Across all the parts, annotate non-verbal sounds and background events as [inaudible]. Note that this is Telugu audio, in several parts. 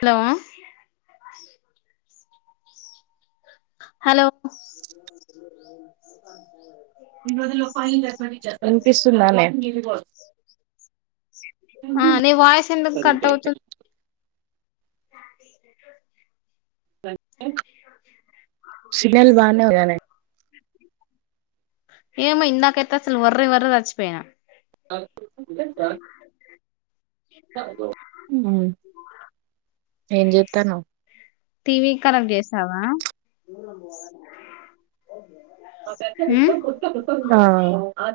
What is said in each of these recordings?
హలో హలో ఈరోజుల్లో ఫైల్ అనిపిస్తున్నా అండి ఆ నీ వాయిస్ ఎందుకు కట్ అవుతుంది అ సిగ్నల్ బానే ఏమ ఇందాకైతేసలు వర్ వర్ వచ్చి పోయనా సార్ ఏం చెత్తన్నవ్ టీవీ కి కనెక్ట్ చేసావా ఉమ్ ఆ ఆ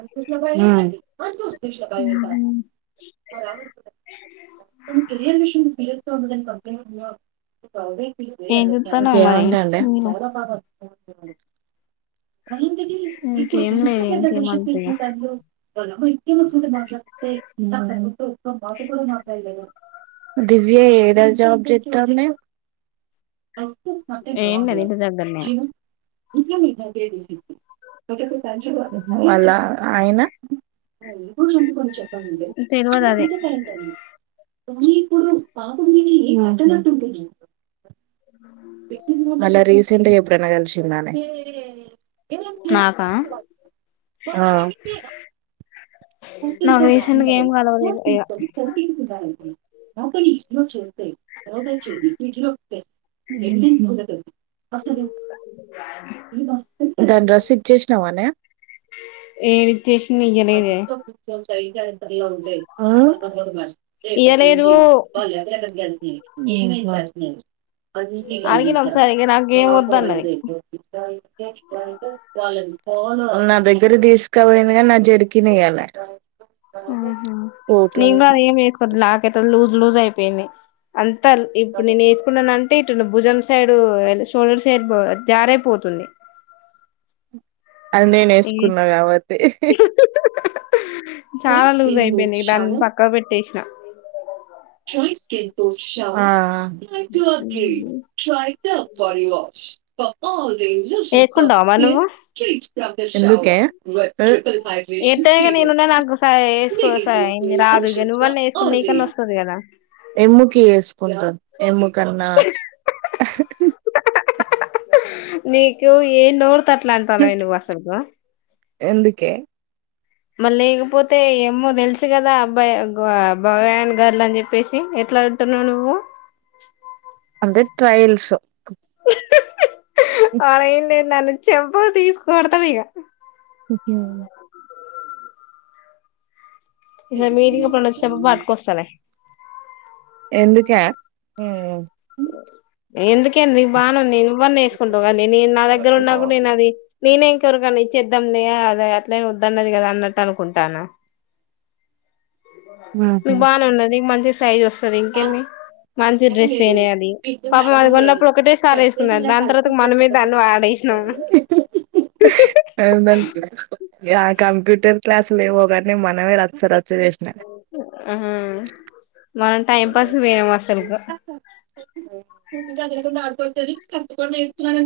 ెర్ విష ఇంకేమంట ఏం చూత్తన్నావ్ మరి అండి మీరు ఓ అలాంటిది ఇప్పుడు ఇంకేం ఇంత లేదు పెద్ద డెసిషన్ ఇంకేమంత ఇగ తీసుకునే టైం లో ఉ దివ్య ఏద జాబ్ చెత్తాంది మే ఏం తవాదు లేదు ఇంటి దగ్గరనే జీ మళ్ళ అయిన ఇ గు చందు కొన్ని చెప్పంద తెల్వదు అది మీకా టంట ఉహు మళ్ళా రీసెంట్గా ఎప్పుడనా కలిసిండా నే నాకా ఆ నాకు ర రీసెంట్ గా ఏం కలవలేదు ఇగ చ సకి మా ఇ చెత స చె ఇ దాన్ని డ్రెస్ ఇచ్చేసినావానే ఏ విచ్చేషిని ఇయ్యలేదే ఆ ఏంటో అసలు ఇయ్యలేదు అడిగిన ఒకసారి ఇగ నాకేం వద్దన్నది అదిాల [unintelligible] నా దగ్గర తీసుకుపోయిందిగా నా జర్కిన్ ఇయ్యాలే అహ కోటు నేను గాని ఏం వేసుకుట నా లూజ్ లూజ్ అయిపోయింది అంత ఇప్పుడు నేను ఎసుకున్నాను అట్ ఇట్ భుజం సైడ్ షోల్డర్ సైడ్ జారే పోతుంది అది నేను ఎసుకున్నా కాబట్టి చాలా లూజ్ అయిపోయినాయి దాన్ని పక్కా పెట్టేసిన ఆ టై ట అకీ ట్రై ట పవస్ వేసుకుంటావా మరి [unintelligible] ఎందుకే ఎంత నేనున్నా నాకు స ఎసుకో స ఇంగ రాదు ఇగ నువ్వన్నా ఎసుకో నీకన్నా వస్తది కదా ఎమ్ముకి వేసుకుంటా ఎమ్ముకన్నా నీకు ఏ నోరుతట్లా అట్ల అంటాన్నావే నువ్ అసలకు ఎందుకే మల్లి లేకపోతే ఏమో తెలుసు కదా అబ్బాయి బాయ్ అండ్ గర్ల్ అని చెప్పేసి ఎట్ల అంటున్నావు నువ్వు అంటే ట్రయల్స్ ఆ ఏం లేదు నన్ను చెంపకు తీసుకోడతాడు ఇగ ఓకే ఈసారి నిథిగ పండగ వచ్చినప్పుడు పట్టుకొస్తాలే ఎందుకే ఉ ఎందుకేంది నీకు బానేంది నువ్వున్న వేసుకుంటావు కనీ నేను నా దగ్గర ఉన్నప్పుడు నేను అది నేనే ఇంకెవరికన్న ఇచ్చిద్దాం లే అద అట్లే వద్దన్నది కదా అన్నట్టు అనుకుంటాన [inaudible] మీకు బానే ఉన్నది మంచి సైజ్ వస్తది ఇంకేది మంచి డ్రెస్. తేనే అది పాపం అది గొన్నప్పుడు ఒకటేసారి ఎసుకున్న దాని తర్వాత మనమే దాన్ని వాడేసినాము. అవున అంకుల్ ఆ కంప్యూటర్ క్లాసులు ఏమో గాని మనమే రచ్చ. చేసినా మ్మ్ మనం టైం పాస్కు పోయినం అసల్కు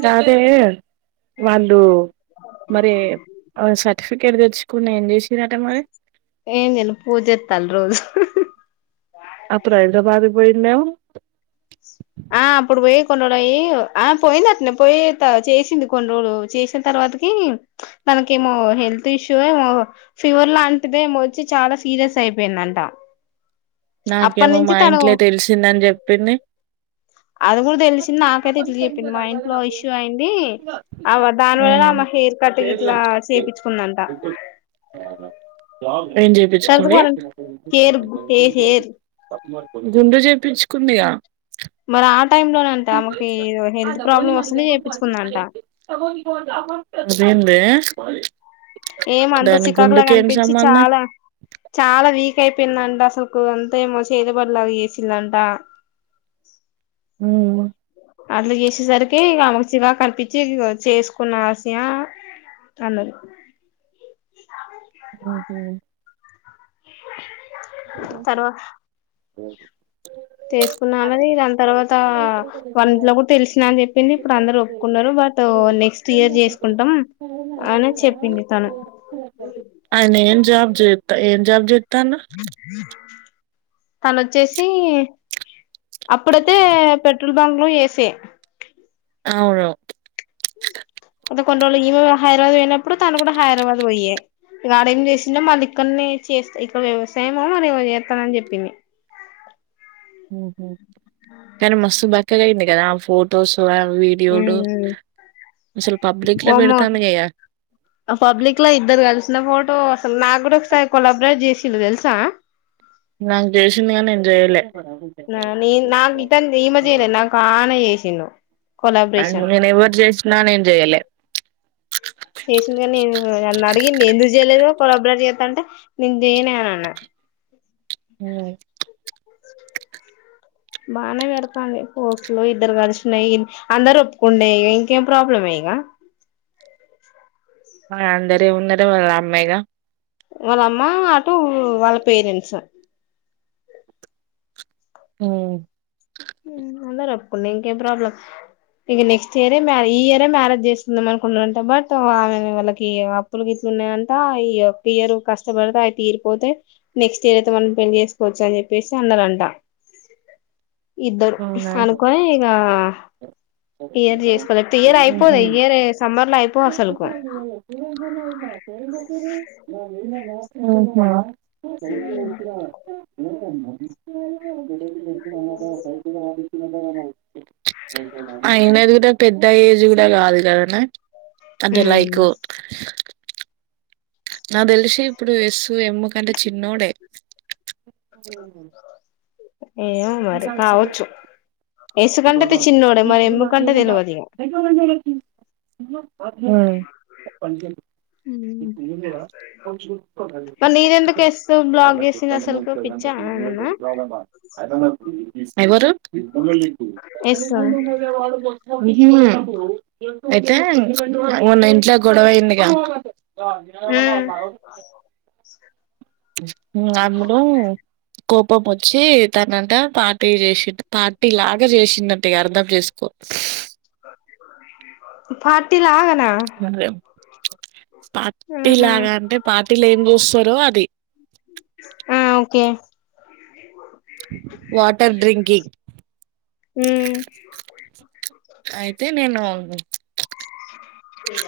కాదే వాళ్ళు. మరి సర్టిఫికెట్ తెచ్చుకుని ఏం చేసిందట మరి ఏం జేయను పూజిత్తాలు రోజు. అప్పుడు హైదరాబాద్కి పోయిన్నవు. ఆ అప్పుడు పోయి కొన్ని రోలు అయ్యి ఆ పోయింది అట్నే పోయి త చేసింది కొన్ని రోలు చేసిన తర్వాతకి తనకేమో హెల్త్ ఇష్యూ ఏమో ఫీవర్ లాంటిదే ఏమో వచ్చి చాలా సీరియస్ అయిపోయింది. నంటా నాకేమో మా ఇంట్లో తెలిసిందని జేప్పింది. అది కూడా దెలిసింది నాకైతే ఇట్లు చెప్పింది మా ఇంట్లో ఇష్యూ అయింది అవ దానివల్ల హెయిర్ కట్ గిట్లా చేపించుకుందంట. ఏం తర్వాత జేపించుకుంది. వాళ్ళ హెయిర్ హే హెయిర్ గుండు చేపించుకుందిగా. మరి ఆ టైం లోనే అంట ఆమెకి హెల్త్ ప్రాబ్లమ్ వస్తనే చేపించుకుందంట. అదేందే ఏమో అంతా దాని చికాగుల గుండుకి ఏం కనిపించి చాలా చాలా వీక్ అ పిన్న అంట అసలుకు అంతా ఏమో చేతబడ్లు అవి ఎసిల్లంట అమ్మనియమ్మ అట్ల చేసేసరికి ఇగ ఆమెకు చిరాకనిపించి ఇగ చేసుకున్న హాస్య అన్నది అపోల్ అక్కడికి వెళ్తం తర్వా కాదు చేసుకున్నా అన్నది దాని తర్వాత వాళ్ళ ఇంట్లో కూడా తెలిసినా అని చెప్పింది ఇప్పుడు అందరూ ఒప్పుకున్నారు బట్ ఒ నెక్స్ట్ ఇయర్ జేసుకుంటాం అని చెప్పింది తను ఆయనేం జాబ్ జేత్త ఏం జాబ్ జేత్తన తను వచ్చేసి అప్పుడతే పెట్ లు బంగ్లో ఏసే అవున కొ కొన్ని రోలు ఈమె హైదరాబాద్ పోయినప్పుడు తను కూడా హైదరాబాద్ పోయ్యే గాడేం చేసిండో మళ్ళీ ఇక్కన్నే చేస్ ఇక్కడ వ్యవసాయము మరేమో చేత్తనని చెప్పింది మ్ హు కానీ మస్తు బక్కగా అయ్యింది కదా ఫోటోస్ ల వీడియోలో వామ్మో ఆ పబ్లిక్లా ఇద్దరు కల్సి న ఫోటో అసలు నా గూడా ఒకసారి కొల్లబ్రేట్ చేసిండు తెలుసా నా జేసింది గానీ నేన్ జేయలే నా నేన్ నాక్ ఇతన్ ఈమె చేయలే నాకు ఆయన చేసిండు కొల్లాబ్రేషన్ స్నానం చేయలే చేసింది కానీ నేను నన్ను అడిగింది ఎందుకు చేయలేదు కొల్లబ్రే ట్ చెత్తంటే నేనుచేయను అన్నా హు బానే పెడతంది పోస్ట్లు ఇద్దరు కలిసినయి అందరు ఒప్పుకుండే ఇంకేం ప్రాబ్లమ్ ఎ ఇంగ అందరు ఏమున్నరు వాళ్ళ అమ్మేగా వాళ్ళ అమ్మా అటు వాళ్ళ పేరెంట్స్ ఆ అందరు ఒప్పుకుండే ఇంకేం ప్రాబ్లమ్ ఇక నెక్స్ట్ ఇయరే మ్య ఈ ఇయరే మ్యారేజ్ చేసుకుందాం అనుకున్నారంట బట్ ఆమె వాళ్ళకి అప్పుల గిప్పు న్నాయంట ఈ ఒక్క ఇయర్ కష్టపడితే అవి తీరిపోతే నెక్స్ట్ ఇయర్ అయితే మనం పెళ్లి చేసుకోవచ్చు అని చె చెప్పేసి అన్నారంట ఇద్దరు అవునా అనుకొని ఇగా ఇయర్ చేసుకోలతే ఇయర్ అయిపోదు ఉహు. ఇయర్ సమ్మర్ లో అయిపోదు అసలుకు [inaudible] అహా [inaudible] అయినది కూడ పెద్ద ఏజ్ కూడ కాదు [unintelligible] అంటే లైకు నాకు తెలిసి ఇప్పుడు ఎస్సు ఎమ్ము కంటే చిన్నోడే ఏమో మరి కావచ్చు ఎస్ కంటే చిన్నోడే మరి ఎమ్ముకంటే తెలివదు ఇగ హు [inaudible] ఉమ్ మరి నీదెందుకు ఎస్తవ్ బ్లాక్ చేసింది అసలుకు పిచ్చా ఏమన్నా [inaudible] ఎవరు ఎస్తవ్ మ్ హూ అయితే మోన్న ఇంట్లో గొడవయిందిగా [inaudible] ఉమ్ అబ్బుడు కోపం వచ్చి తనంట పార్టీ చేసి పార్టీ లాగా చేసినంట అర్థం చేసుకో పార్టీ ల [unintelligible] పార్టీ ఉహు లాగ అంటే పార్టీలు ఏం చూస్తారో అది ఆ ఓకే వాటర్ డ్రింకింగ్ ఉమ్ అయితే నేను ఇద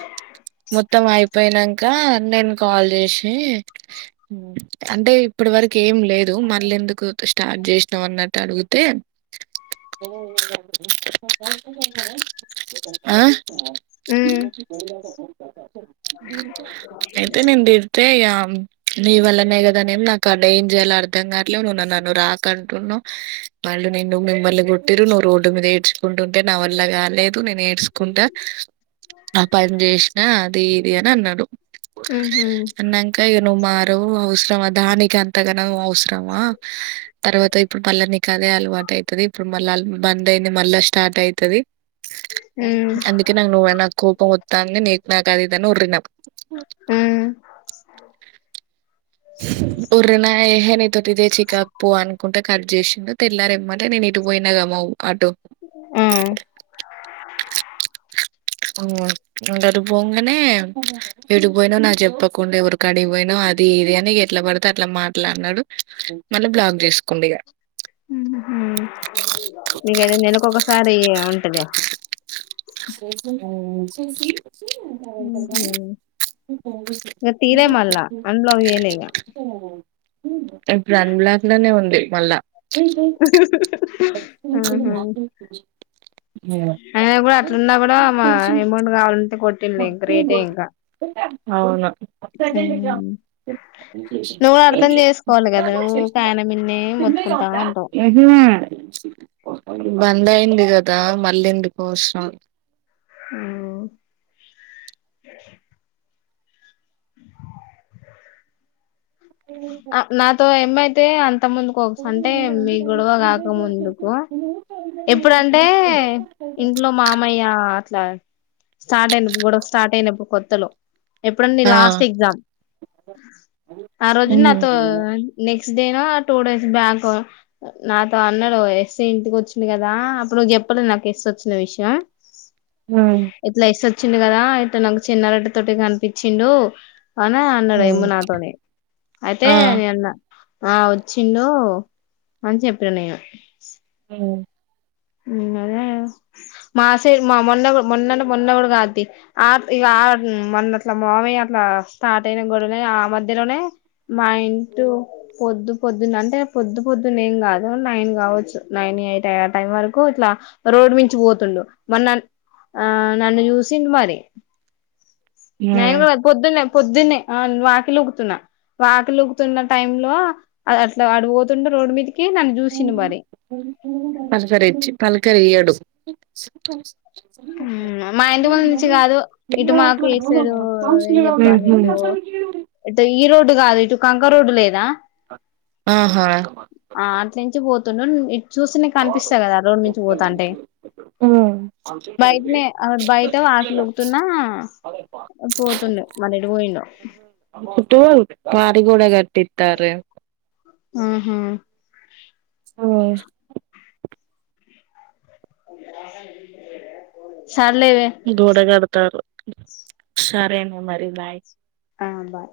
మొత్తం అయిపోయినంక నేను కాల్ చేసి అంటే ఇప్ డు వరకు ఏం లేదు మళ్ళ ఎందుకు స్టార్ట్ చేసినావ్ అన్నట్టు అడుగు ఆ [inaudible] ఉమ్ అయితే నిను తిడ్తే ఇగ నీ వల్లనే కదా నేమి నాకు అడ ఏం చేయలో అర్ధం కావలే నును నవ్వు రాకుంటున్నావు వాళ్ళు నిన్ను మిమ్మర్లు కొట్టిరు నువ్వు రోడ్డు మీద ఏడ్చుకుంటుంటే నా వల్ల కాలేదు నేను ఏడ్చుకుంటా ఆ పన్చేస్ ఆ అది ఇది అని అన్నాడు ఉహు అన్నాంక ఇగ నువ్వు మారవు ఉస్తవ దానికి అంతగా నవ్ అవసరమా తర్వాత ఇప్పుడు మళ్లనీకి అదే అలవాటు అయితది ఇప్పుడు మళ్ళా అల్ బంద్ అయింది మళ్ళా స్టార్ట్ అయితది ఉమ్ అందుకే నాకు నువ్వనా కోపం వొత్తాంది నీక్ నాకు అదీది అని ఒర్లినావ్ మ్మ్ ఒర్రినా నీతోటి ఇదే చికాకు పో అనుకుంట కట్ చేసిండు తెల్లారేమ్మటే నేను ఇటు పోయినగామావ్ అటూ మ్మ్ మ్మ్ ఇంగ అటూ పొంగానే ఎటుపోయినావ్ నాకు చెప్పకుండా ఎవరికాడికి పోయినావ్ అది ఇది అని ఎట్లా పడితే అట్లా మాట్లాడినాడు మళ్ళీ బ్లాగ్ చేసుకుండు ఇగా మ్మ్ హు ఇగ అది నెలకొకసారి ఉన్ మ్మ్ ఉహు ఇగ [inaudible] తీయలే మళ్ళా అన్బ్లాక్ చేయలే ఇగ ఇప్పుడు అన్ బ్లాక్ లోనే ఉంది మళ్ళా మ్మ్ హు అయినా కూడా అట్లున్నా కూడా మా అమౌంట్ కావాలంటే కొట్టిండు ఇంకా రేటే ఇంకా అవునా [inaudible] ఉమ్ నువ్వు కూడా అర్థం చేసుకోవాలి కదా ఊకె ఆయన మిన్నే మొత్తుకుంటా ఉంటావు మ్మ్ హు బంధయింది కదా మల్లెందుకు వచ్చినావ్ మ్మ్ ఆ నాతో ఎమ్మయితే అన్ అంతకముందు కొక్స్ అంటే మీ గొడవ కాక ముందుకు ఎప్పుడంటే ఇంట్లో మామయ్య అట్లా స్టార్ట్ అయినప్పుడు గొడవ స్టార్ట్ అయినప్పుడు కొత్తలో ఎప్పుడండి లాస్ట్ ఆ ఎగ్జామ్ ఆ రోజు నాతో నెక్స్ట్ క్స్ డే టూ డేస్ బ్యాక్ నాతో అన్నాడు ఎస్సై ఇంటికొచ్చి ఉంది కదా అప్పుడు నువ్వు చెప్పలే నాకు ఎస్ వచ్చిన విషయం ఎట్లా ఎస్ వచ్ వచ్చిండు కదా అయితే నాకు చిన్నరొడ్ తోటి కనిపిచ్చిండు అనా అన్నాడు ఎమ్మునాతోనే అయితే ఆ నే అన్న ఆ వచ్చిండు అని చెప్పానా నేను మ్మ్ మ్మ్ అదే మాసై మా మొన్న కూ మొన్ననే మొన్న కూడా కాదు తీ ఆప్ ఇగ ఆ మొన్నట్లా మామ య్య అట్లా స్టార్ట్ అయిన గూడనే ఆ మధ్యలోనే మా ఇంటూ పొద్దు పొద్దున్న అంటే పొద్దు పొద్దున్న ఏం గాదు నైన్ గావచ్చు నైన్ నే అయితే ఆ టైమ్ వరకు కు అట్ల రోడ్ మించి ఓతుండు మరి నన్ ఆ నన్ను చూసిండు మరి నేను గుడ పొద్దున్నే పొద్దున్నే ఆ వాకిల్లో కూచ్చున్న వాకిల్లో కుచ్చోనిన్నా టైంలో అది అట్ల అడు ఓతుండే రోడ్డు మీదకి నన్ను చూసిండు మరి పలకరిచ్చి పలకరియ్యడు మ్మ్ మా ఇంటి ముందు నుంచి కాదు ఇటు మాకు ఇటు సైడ్ ఏం జెప్పా లే నీకు అంటే ఈ రోడ్డు కాదు ఇటు కంక రోడ్డు లేదా ఆ హా తునుండు ఇటు చూస్తేనే కనిపిస్తా కదా రోడ్ మించి పోతాంటే బయట్నే అక్కడ బైట వాకిలివుగుతున్నా పోతుండే మరి ఎటు పోయిండో ఒట్టు మాదిగూడ కట్టిత్తారే ఆహా ఉమ్మ్ అ [unintelligible] గోడ కడతారు సరేమో మరి బాయ్ ఆ బాయ్